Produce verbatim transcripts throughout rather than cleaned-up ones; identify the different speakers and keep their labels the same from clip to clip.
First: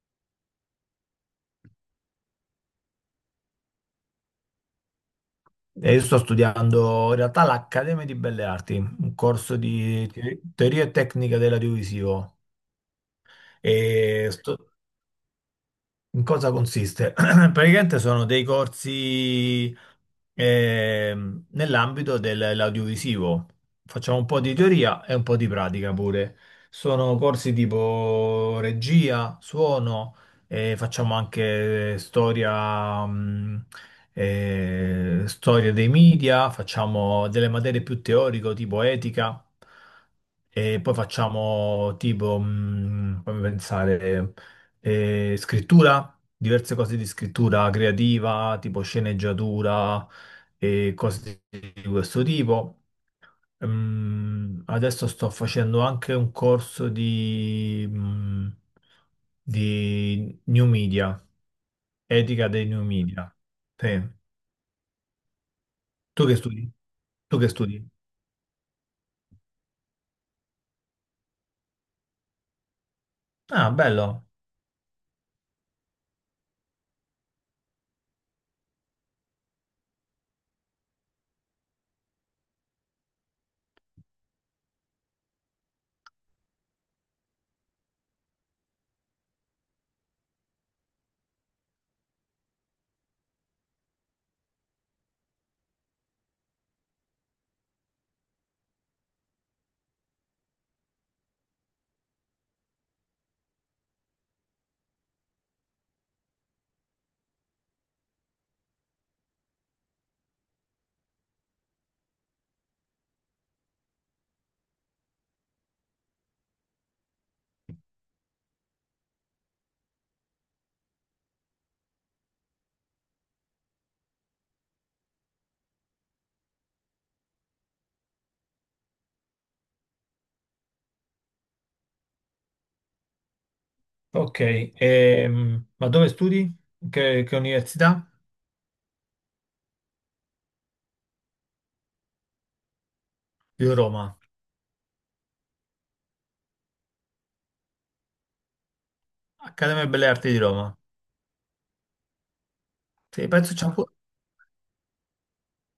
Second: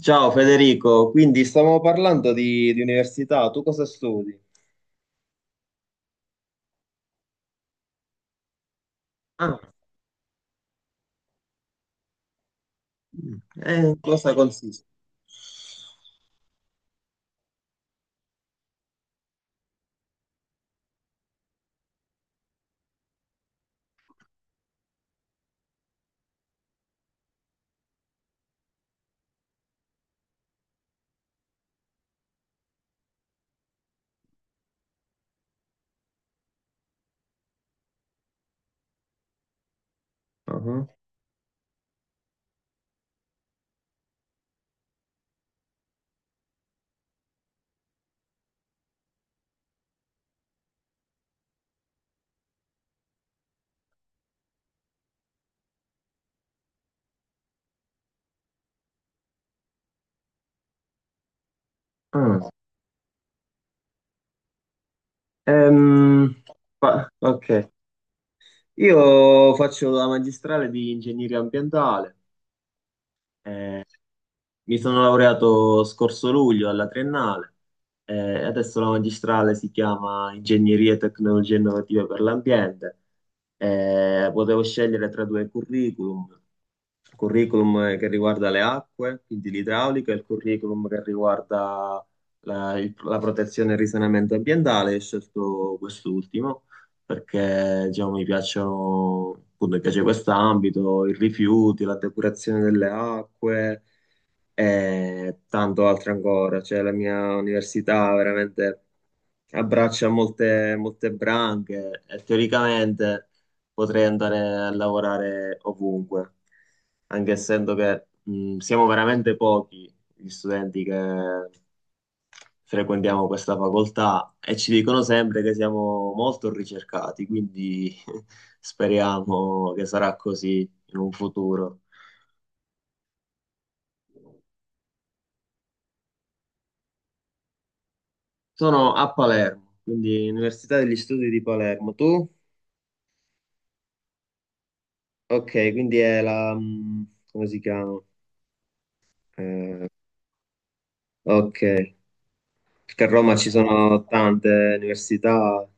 Speaker 1: Ciao Federico, quindi stavamo parlando di, di università, tu cosa studi?
Speaker 2: E io sto studiando in realtà l'Accademia di Belle Arti, un corso
Speaker 1: Ah,
Speaker 2: di te- teoria e tecnica dell'audiovisivo.
Speaker 1: mm, eh, in
Speaker 2: E
Speaker 1: cosa
Speaker 2: sto,
Speaker 1: consiste?
Speaker 2: in cosa consiste? Praticamente sono dei corsi ehm, nell'ambito dell'audiovisivo. Facciamo un po' di teoria e un po' di pratica pure. Sono corsi tipo regia, suono, e facciamo anche storia, mh, eh, storia dei media, facciamo delle materie più teoriche tipo etica. E
Speaker 1: Ah,
Speaker 2: poi facciamo tipo, mh, fammi pensare, e scrittura, diverse cose di scrittura creativa, tipo sceneggiatura e cose di questo tipo. Ehm, adesso sto facendo anche un corso di, mm, di new media, etica
Speaker 1: ah.
Speaker 2: dei new media. Sì. Tu che
Speaker 1: Ehm,
Speaker 2: studi?
Speaker 1: fa-
Speaker 2: Tu
Speaker 1: ok,
Speaker 2: che studi?
Speaker 1: io faccio la magistrale di ingegneria ambientale.
Speaker 2: Ah,
Speaker 1: Eh,
Speaker 2: bello.
Speaker 1: Mi sono laureato scorso luglio alla triennale, eh, e adesso la magistrale si chiama Ingegneria e Tecnologie Innovative per l'Ambiente. Eh, potevo scegliere tra due curriculum, il curriculum che riguarda le acque, quindi l'idraulica, e il curriculum che riguarda la, il- la protezione e il risanamento ambientale. Ho scelto quest'ultimo perché, diciamo, mi piacciono, appunto, mi piace questo ambito, i rifiuti, la depurazione delle acque e tanto altro ancora. Cioè, la mia università veramente abbraccia molte, molte branche e teoricamente potrei andare a lavorare ovunque, anche essendo che, mh, siamo veramente pochi gli studenti che frequentiamo questa facoltà e ci dicono sempre che siamo molto ricercati, quindi speriamo che sarà così in un futuro.
Speaker 2: Ok. Ehm, ma dove studi? Che, che università?
Speaker 1: Sono a Palermo, quindi Università degli Studi di Palermo. Tu?
Speaker 2: Io Roma.
Speaker 1: Ok, quindi è la, mm, come si chiama?
Speaker 2: Accademia
Speaker 1: Eh,
Speaker 2: Belle Arti di Roma.
Speaker 1: ok, perché a
Speaker 2: Sì,
Speaker 1: Roma ci
Speaker 2: penso c'è.
Speaker 1: sono tante università.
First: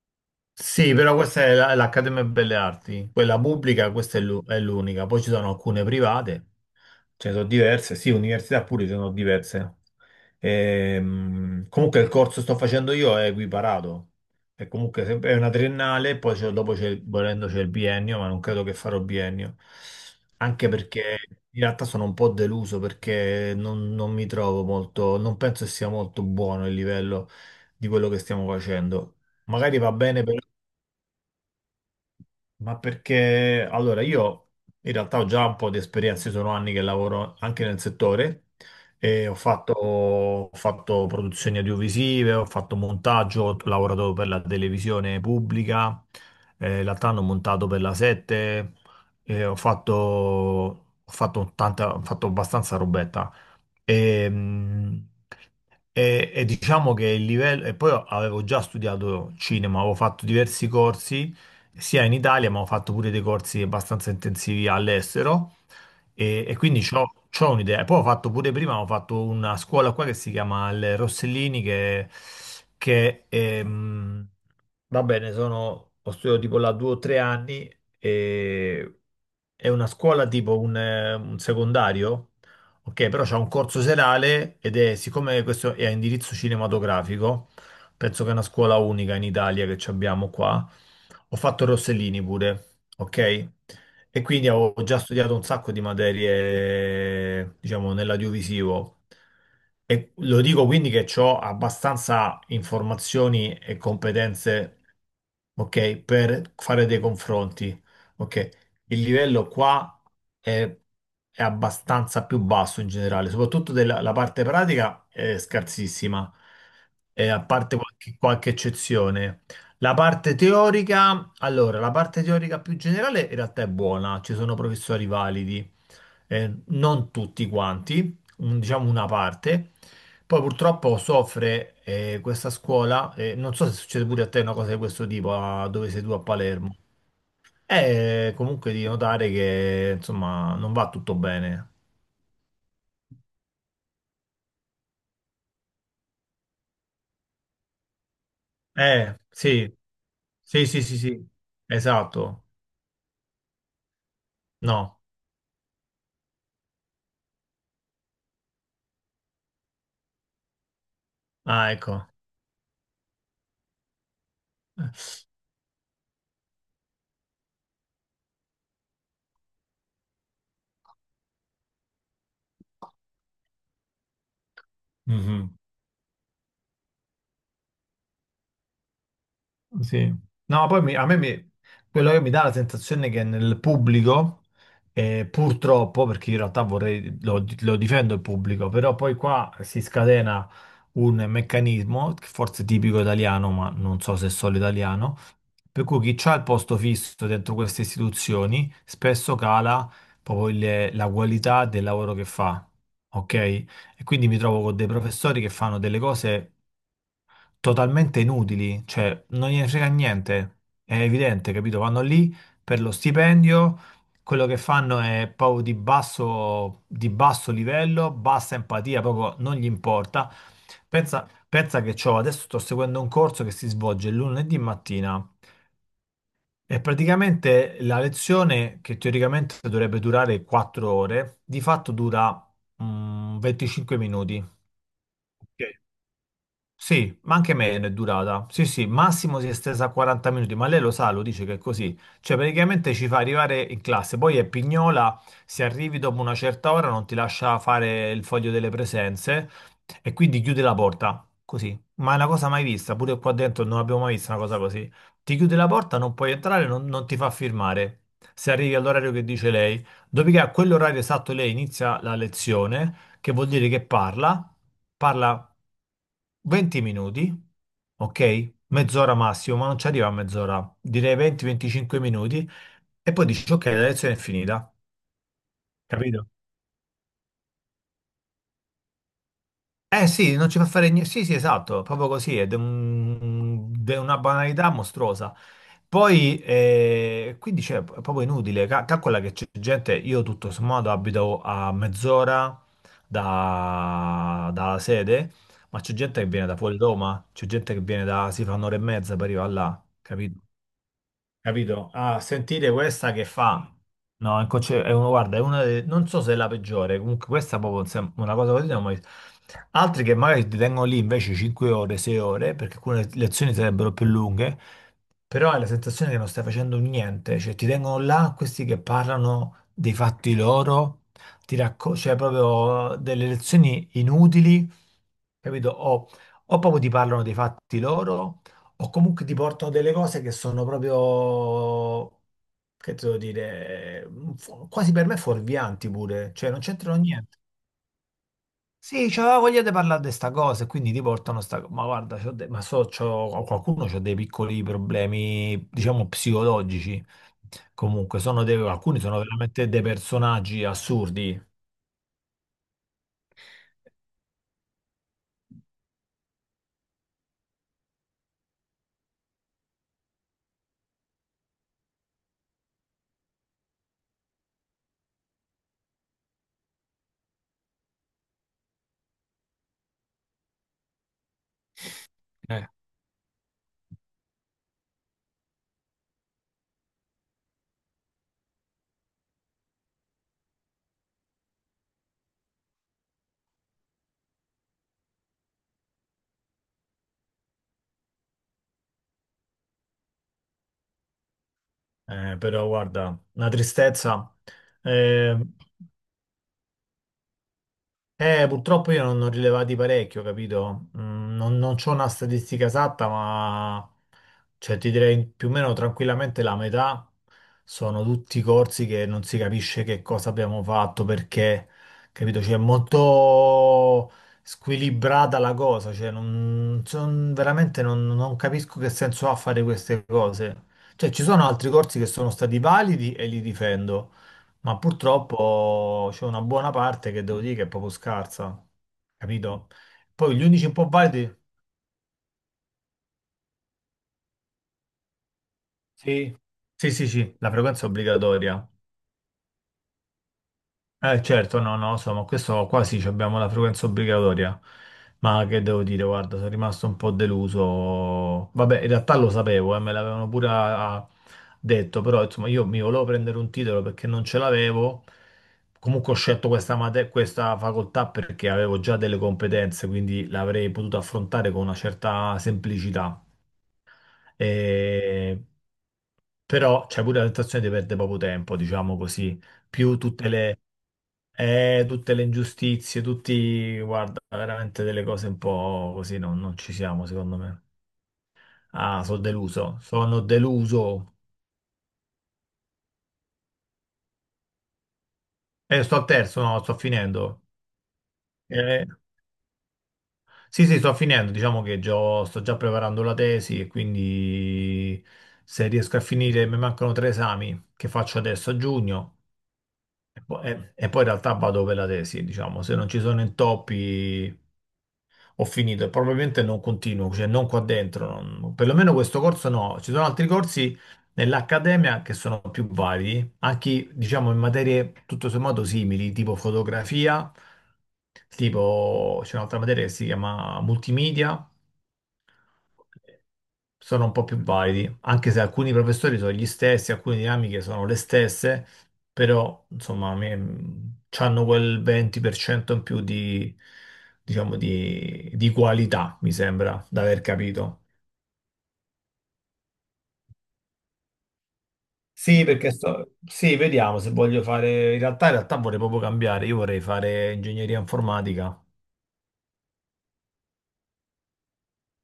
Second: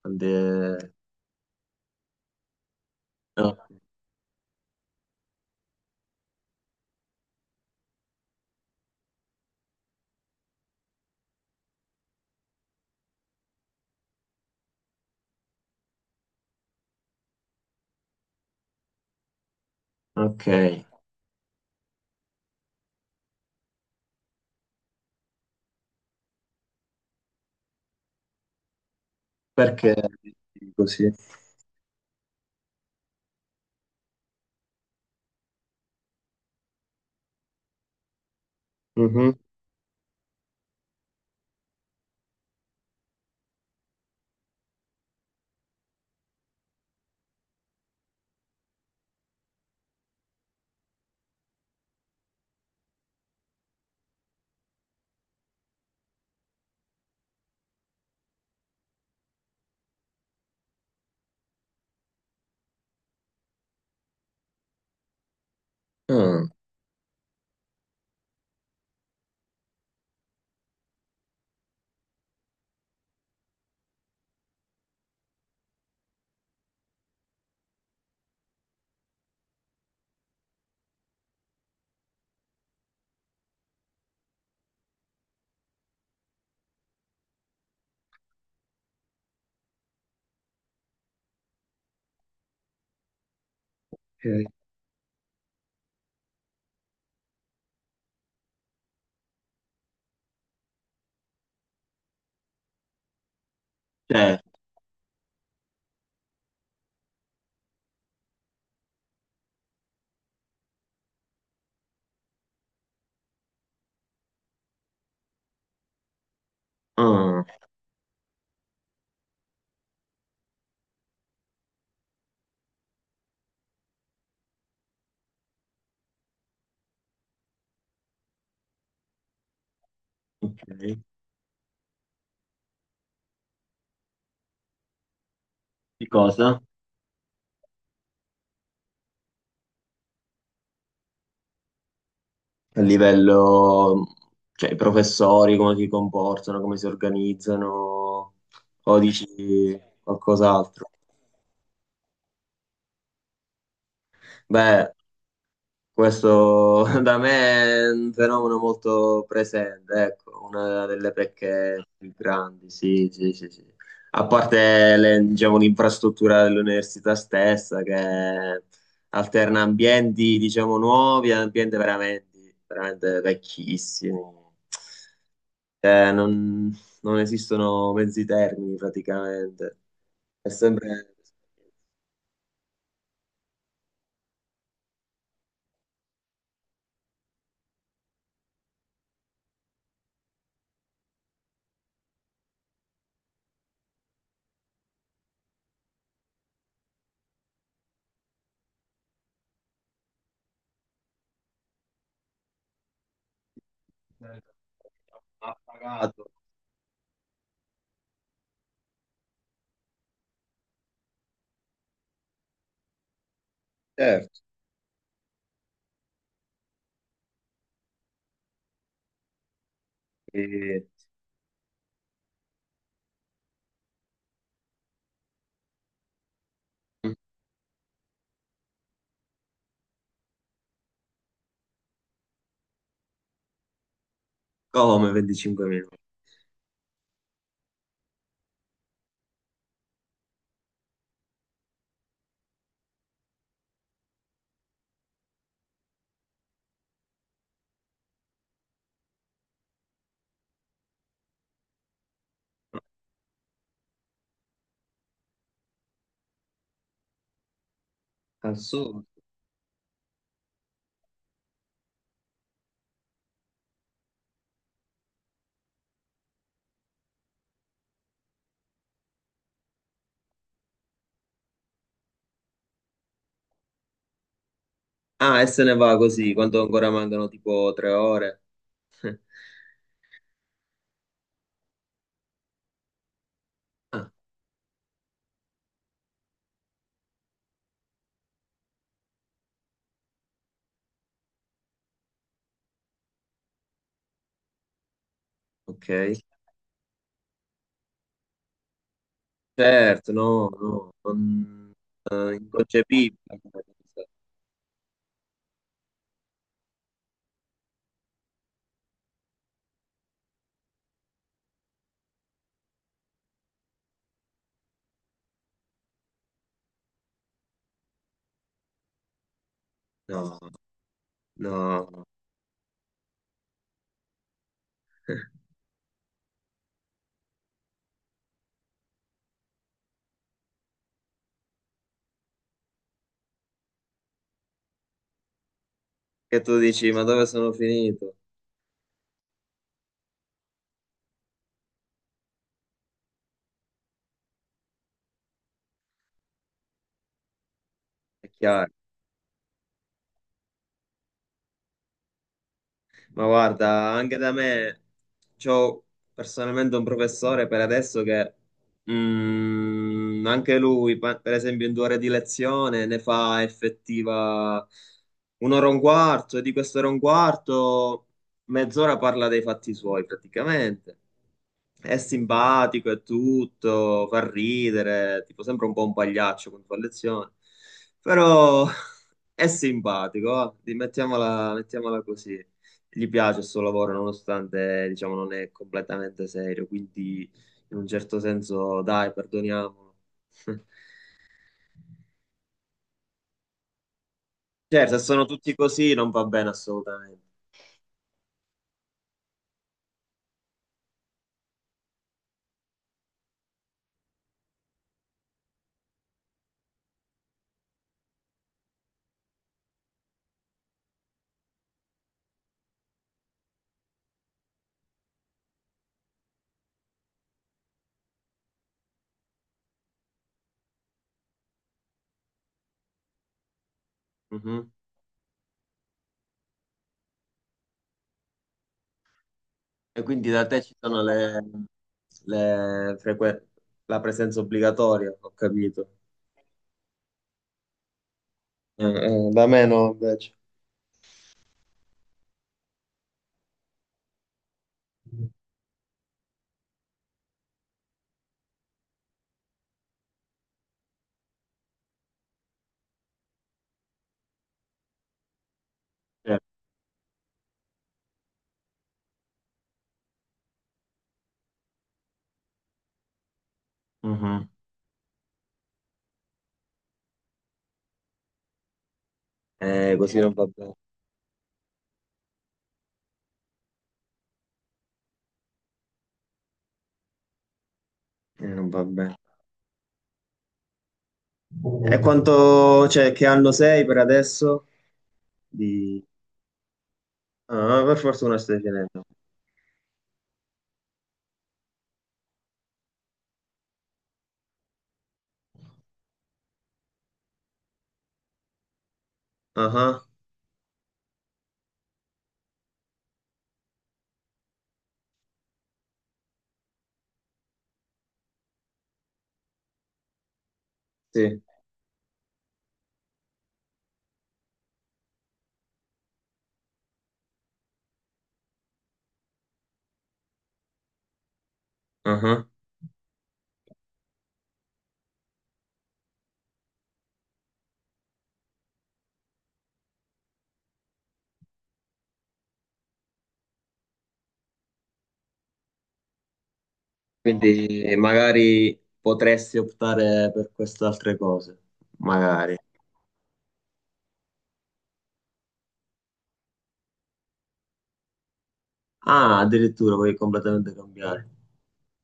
Speaker 1: tante-
Speaker 2: Sì, però questa è la- l'Accademia Belle Arti, quella
Speaker 1: no,
Speaker 2: pubblica, questa è l'u- è l'unica. Poi ci sono alcune private, ce ne sono diverse, sì, università pure ce ne sono diverse. Ehm, comunque il corso che sto facendo io è equiparato, è comunque se- è una triennale, poi c'è- dopo c'è, il- volendo c'è il biennio, ma non credo che farò biennio,
Speaker 1: ok,
Speaker 2: anche perché in realtà sono un po' deluso perché non, non mi trovo molto, non penso che sia molto buono il livello di quello che stiamo facendo. Magari va
Speaker 1: perché
Speaker 2: bene,
Speaker 1: così?
Speaker 2: ma perché allora io in realtà ho già un po' di esperienza, io sono anni che lavoro anche nel settore e ho
Speaker 1: Mhm.
Speaker 2: fatto, ho fatto produzioni audiovisive, ho fatto montaggio, ho lavorato per la televisione pubblica, eh, in realtà hanno montato per la sette, eh, ho fatto, ho fatto tanta, ho fatto abbastanza robetta. E, mm, e- e diciamo che il livello, e poi avevo già studiato cinema, avevo fatto diversi corsi sia in Italia, ma ho fatto pure dei corsi abbastanza intensivi all'estero e,
Speaker 1: Ah,
Speaker 2: e quindi c'ho, c'ho un'idea. E poi ho fatto pure prima, ho fatto una scuola qua che si chiama il Rossellini, che, che ehm, va bene, sono, ho studiato tipo là due o tre anni e è una scuola tipo un, eh, un secondario. Ok, però c'è un corso serale ed è, siccome questo è a indirizzo cinematografico, penso che è una scuola unica in Italia che ci abbiamo qua. Ho fatto Rossellini pure, ok? E
Speaker 1: ok.
Speaker 2: quindi avevo già studiato un sacco di materie, diciamo, nell'audiovisivo. E lo dico quindi che ho abbastanza informazioni e
Speaker 1: Cioè,
Speaker 2: competenze, ok, per fare dei confronti, ok? Il livello qua è, è abbastanza più basso in generale, soprattutto della la parte pratica è scarsissima, eh, a
Speaker 1: ah,
Speaker 2: parte qualche, qualche eccezione. La parte teorica, allora, la parte teorica più generale in realtà è buona, ci sono professori validi, eh, non tutti quanti, un- diciamo una parte. Poi purtroppo
Speaker 1: ok.
Speaker 2: soffre, eh, questa scuola, eh, non so se succede pure a te una cosa di questo tipo, a- dove sei
Speaker 1: Di
Speaker 2: tu a
Speaker 1: cosa?
Speaker 2: Palermo. È comunque di notare che insomma non va tutto bene.
Speaker 1: A livello, cioè, i professori, come si comportano, come si organizzano, o
Speaker 2: Eh,
Speaker 1: dici
Speaker 2: sì, sì, sì,
Speaker 1: qualcos'altro?
Speaker 2: sì, sì, esatto.
Speaker 1: Beh,
Speaker 2: No,
Speaker 1: questo da me è un fenomeno molto presente, ecco, una delle
Speaker 2: ah,
Speaker 1: pecche
Speaker 2: ecco.
Speaker 1: più grandi, sì, sì, sì, sì. A parte le- diciamo, l'infrastruttura dell'università stessa che alterna ambienti, diciamo, nuovi e ambienti veramente, veramente vecchissimi.
Speaker 2: Mhm.
Speaker 1: Eh, non, non esistono mezzi termini praticamente.
Speaker 2: Sì.
Speaker 1: È
Speaker 2: No, poi mi- a
Speaker 1: sempre.
Speaker 2: me mi- quello che mi dà la sensazione è che nel pubblico, eh, purtroppo, perché in realtà vorrei, lo, lo difendo il pubblico, però poi qua si scatena un meccanismo, che forse è tipico italiano, ma non so se è solo italiano, per cui chi c'ha il posto fisso dentro queste istituzioni spesso cala proprio il- la qualità del lavoro che fa, ok? E quindi mi trovo con dei professori che fanno delle
Speaker 1: Appagato.
Speaker 2: cose totalmente inutili, cioè non gliene frega niente, è evidente, capito? Vanno lì per lo stipendio,
Speaker 1: Certo.
Speaker 2: quello che fanno è proprio di basso, di basso livello, bassa empatia, proprio non gli importa.
Speaker 1: Eh,
Speaker 2: Pensa, pensa che c'ho, adesso sto seguendo un corso che si svolge lunedì mattina e praticamente la lezione che teoricamente dovrebbe durare quattro ore, di fatto dura mm, venticinque minuti.
Speaker 1: Come venticinque
Speaker 2: Ok.
Speaker 1: minuti?
Speaker 2: Sì, ma anche meno è durata. Sì, sì, massimo si è estesa a quaranta minuti, ma lei lo sa, lo dice che è così. Cioè, praticamente ci fa arrivare in classe, poi è pignola, se arrivi dopo una certa ora non ti lascia fare il foglio delle presenze e quindi chiude la porta, così. Ma è una cosa mai vista, pure qua dentro non abbiamo mai visto una cosa così. Ti chiude la porta, non puoi entrare, non, non ti fa firmare. Se arrivi
Speaker 1: Assurdo.
Speaker 2: all'orario che dice lei, dopodiché a quell'orario esatto lei inizia la lezione, che vuol dire che parla, parla venti minuti, ok? Mezz'ora massimo, ma non ci arriva a mezz'ora, direi venti a venticinque minuti, e poi dici, ok, la lezione è finita,
Speaker 1: Ah, e se ne va
Speaker 2: capito?
Speaker 1: così, quanto ancora mancano tipo tre ore?
Speaker 2: Eh sì, non ci fa fare niente, sì sì esatto, proprio così, ed è de- un- de-
Speaker 1: Ah,
Speaker 2: una banalità mostruosa. Poi, eh, quindi cioè, è proprio inutile. Ca- calcola che c'è gente, io tutto sommato abito a mezz'ora da- dalla sede, ma
Speaker 1: ok.
Speaker 2: c'è gente che viene da fuori Roma, c'è gente che viene da, si fa un'ora e mezza per arrivare là,
Speaker 1: Certo, no, no, non,
Speaker 2: capito? Ah,
Speaker 1: eh,
Speaker 2: sentite questa
Speaker 1: inconcepibile.
Speaker 2: che fa. No, è conce- è uno, guarda, è una de- non so se è la peggiore, comunque questa è proprio un sem- una cosa così. Non ho mai- Altri che magari ti tengono lì invece cinque ore, sei ore, perché alcune lezioni sarebbero più lunghe, però hai la sensazione che non stai facendo niente, cioè ti tengono là questi che parlano dei fatti
Speaker 1: No,
Speaker 2: loro, ti racco-
Speaker 1: no.
Speaker 2: cioè proprio delle lezioni inutili, capito? O, o proprio ti parlano dei fatti loro o comunque ti porto delle cose che sono proprio, che devo dire, fu- quasi per me fuorvianti pure,
Speaker 1: Che
Speaker 2: cioè
Speaker 1: tu
Speaker 2: non
Speaker 1: dici,
Speaker 2: c'entrano
Speaker 1: ma dove
Speaker 2: niente.
Speaker 1: sono finito?
Speaker 2: Sì, c'aveva voglia di parlare di sta cosa e quindi ti portano sta cosa. Ma guarda, c'ho de- ma so, c'ho- qualcuno ha dei piccoli problemi, diciamo, psicologici. Comunque,
Speaker 1: È
Speaker 2: sono dei-
Speaker 1: chiaro.
Speaker 2: alcuni sono veramente dei personaggi assurdi.
Speaker 1: Ma guarda, anche da me c'ho personalmente un professore per adesso che, mm, anche lui, pa- per esempio, in due ore di lezione ne fa effettiva un'ora e un quarto, e di quest'ora e un quarto mezz'ora parla dei fatti suoi praticamente. È
Speaker 2: Eh.
Speaker 1: simpatico e tutto, fa ridere, tipo sembra un po' un pagliaccio quando fa lezione, però è simpatico, va, di- mettiamola mettiamola così, gli piace il suo lavoro nonostante, diciamo, non è completamente serio, quindi in un certo senso, dai, perdoniamolo.
Speaker 2: Eh, però guarda, una tristezza.
Speaker 1: Certo, se sono
Speaker 2: Eh,
Speaker 1: tutti così non va bene assolutamente.
Speaker 2: Eh, purtroppo io non ne ho rilevati parecchio, capito? Mm, non non c'ho una statistica esatta, ma cioè, ti direi più o meno tranquillamente la metà sono tutti corsi che non si capisce che cosa abbiamo fatto, perché, capito? Cioè, è molto squilibrata la cosa, cioè, non, son- veramente non, non capisco che senso ha fare queste cose. Cioè, ci sono altri corsi che sono stati validi e li difendo.
Speaker 1: Mhm.
Speaker 2: Ma purtroppo c'è una buona parte che devo dire che è proprio scarsa, capito?
Speaker 1: E quindi
Speaker 2: Poi gli
Speaker 1: da te
Speaker 2: unici un
Speaker 1: ci
Speaker 2: po'
Speaker 1: sono
Speaker 2: validi.
Speaker 1: le, le frequen- la presenza obbligatoria, ho capito.
Speaker 2: Sì, sì, sì, sì, la frequenza è obbligatoria.
Speaker 1: Eh, eh, Da me no, invece.
Speaker 2: Eh, certo, no, no, insomma, questo qua sì, ci abbiamo la frequenza obbligatoria, ma che devo dire, guarda, sono rimasto un po' deluso. Vabbè, in realtà lo sapevo, eh, me l'avevano pure ah, detto, però insomma io mi volevo prendere un titolo perché non ce l'avevo. Comunque ho
Speaker 1: Certo.
Speaker 2: scelto questa, mate- questa facoltà perché avevo già delle competenze, quindi l'avrei potuto affrontare con una certa semplicità.
Speaker 1: Mhm.
Speaker 2: E... Però c'è pure la tentazione di perdere poco tempo, diciamo così,
Speaker 1: Eh,
Speaker 2: più
Speaker 1: così
Speaker 2: tutte
Speaker 1: non va
Speaker 2: le,
Speaker 1: bene.
Speaker 2: eh, tutte le ingiustizie, tutti, guarda, veramente delle cose un po' così, no, non ci siamo, secondo me.
Speaker 1: Eh, non va
Speaker 2: Ah,
Speaker 1: bene.
Speaker 2: sono deluso, sono deluso.
Speaker 1: E quanto, cioè, che anno sei per adesso?
Speaker 2: Eh, sto
Speaker 1: Di...
Speaker 2: al terzo, no, sto finendo.
Speaker 1: Ah, per fortuna stai
Speaker 2: Eh,
Speaker 1: finendo.
Speaker 2: sì, sì, sto finendo, diciamo che già- sto già preparando la tesi e quindi se riesco a finire, mi mancano tre esami che faccio adesso a giugno
Speaker 1: Ah,
Speaker 2: e poi, e- e poi in realtà vado per la tesi, diciamo, se non ci sono intoppi... ho finito e probabilmente non continuo, cioè non qua dentro, non- perlomeno questo corso no. Ci sono altri corsi
Speaker 1: sì.
Speaker 2: nell'accademia che sono più vari, anche diciamo in materie tutto sommato simili, tipo fotografia, tipo c'è un'altra materia che si chiama multimedia,
Speaker 1: Ah.
Speaker 2: sono un po' più validi, anche se alcuni professori sono gli stessi, alcune dinamiche sono le stesse, però insomma a me, hanno quel venti per cento in più di, diciamo, di, di qualità, mi sembra, da aver
Speaker 1: Quindi,
Speaker 2: capito.
Speaker 1: eh, magari potresti optare per queste altre cose.
Speaker 2: Sì,
Speaker 1: Magari.
Speaker 2: perché sto... Sì, vediamo se voglio fare... In realtà, in realtà vorrei proprio cambiare, io vorrei fare ingegneria informatica.
Speaker 1: Ah, addirittura puoi completamente cambiare.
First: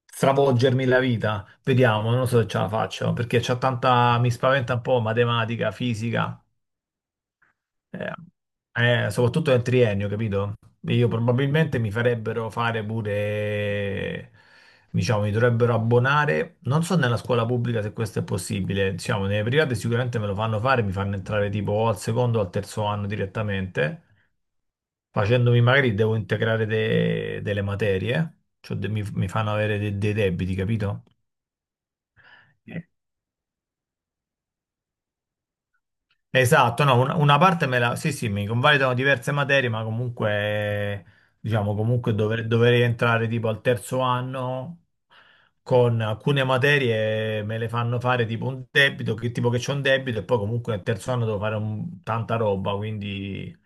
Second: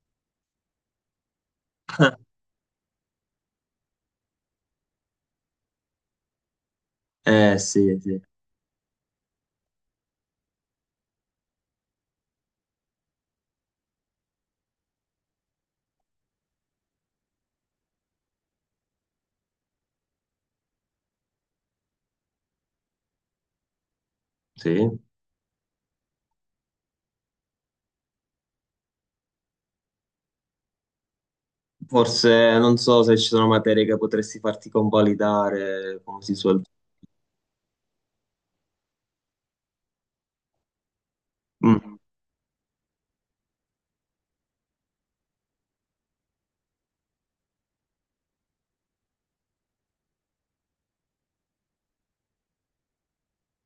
Speaker 2: Stravolgermi la vita, vediamo, non so se ce la faccio, perché c'ho tanta, mi spaventa un po' matematica, fisica.
Speaker 1: Eh, sì,
Speaker 2: Eh,
Speaker 1: sì.
Speaker 2: eh, Soprattutto nel triennio, capito? Io probabilmente mi farebbero fare pure, diciamo, mi dovrebbero abbonare, non so nella scuola pubblica se questo è possibile, diciamo, nelle private sicuramente me lo fanno fare, mi fanno entrare tipo o al secondo o al terzo anno direttamente,
Speaker 1: Sì.
Speaker 2: facendomi magari devo integrare de- delle materie, cioè de- mi, mi fanno avere de- dei debiti, capito?
Speaker 1: Forse non so se ci sono materie che potresti farti convalidare, come si suol dire.
Speaker 2: Esatto, no, un- una parte me la... Sì, sì, mi convalidano diverse materie, ma comunque, diciamo,
Speaker 1: Mm,
Speaker 2: comunque dover- dovrei entrare tipo al terzo anno, con alcune materie me le fanno fare tipo un debito, che tipo che c'è un debito e poi comunque al terzo anno devo fare un- tanta roba, quindi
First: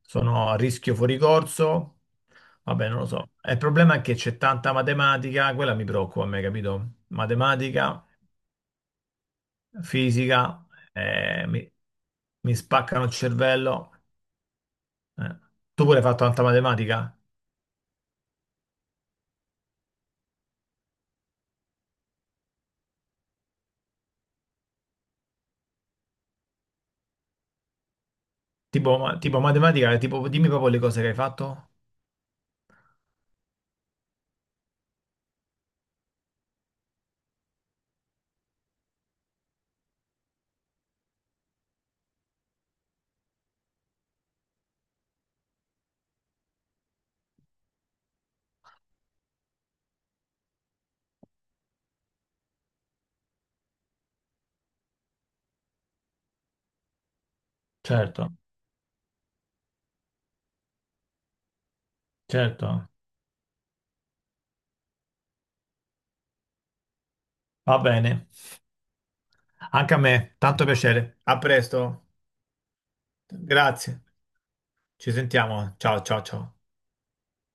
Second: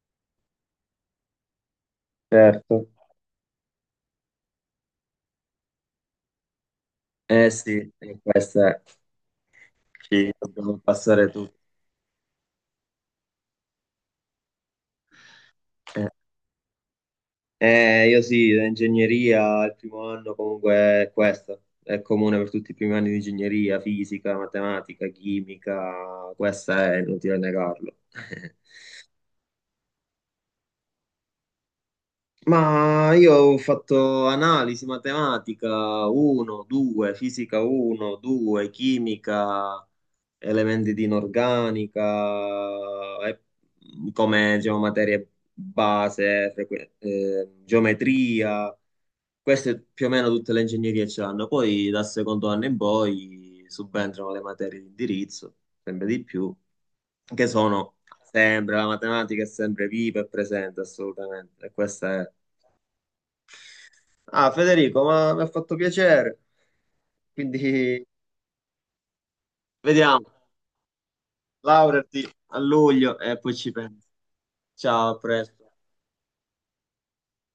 Speaker 2: sono a rischio fuori corso,
Speaker 1: certo.
Speaker 2: vabbè, non lo so. E il problema è che c'è tanta matematica, quella mi preoccupa a me, capito?
Speaker 1: Eh sì,
Speaker 2: Matematica,
Speaker 1: e questa ci
Speaker 2: fisica,
Speaker 1: dobbiamo passare
Speaker 2: eh,
Speaker 1: tutti.
Speaker 2: mi mi spaccano il cervello. Eh. Tu pure hai
Speaker 1: Eh.
Speaker 2: fatto tanta matematica?
Speaker 1: Eh, io sì, ingegneria, il primo anno comunque è questo, è comune per tutti i primi anni di ingegneria, fisica, matematica, chimica, questa è inutile negarlo.
Speaker 2: Tipo, ma- tipo matematica, tipo, dimmi proprio le cose che hai fatto.
Speaker 1: Ma io ho fatto analisi, matematica uno, due, fisica uno, due, chimica, elementi di inorganica, e come diciamo, materie base, frequ- eh, geometria. Queste più o meno tutte le ingegnerie ce l'hanno, poi dal secondo anno in poi subentrano le materie di indirizzo, sempre di più, che sono
Speaker 2: Certo,
Speaker 1: sempre, la matematica è sempre viva e presente assolutamente. E questa è...
Speaker 2: certo.
Speaker 1: Ah, Federico, ma mi ha fatto piacere,
Speaker 2: Va
Speaker 1: quindi
Speaker 2: bene. Anche a
Speaker 1: vediamo,
Speaker 2: me, tanto piacere. A presto.
Speaker 1: laureati a luglio e poi ci
Speaker 2: Grazie.
Speaker 1: penso. Ciao,
Speaker 2: Ci
Speaker 1: a presto.
Speaker 2: sentiamo. Ciao, ciao, ciao.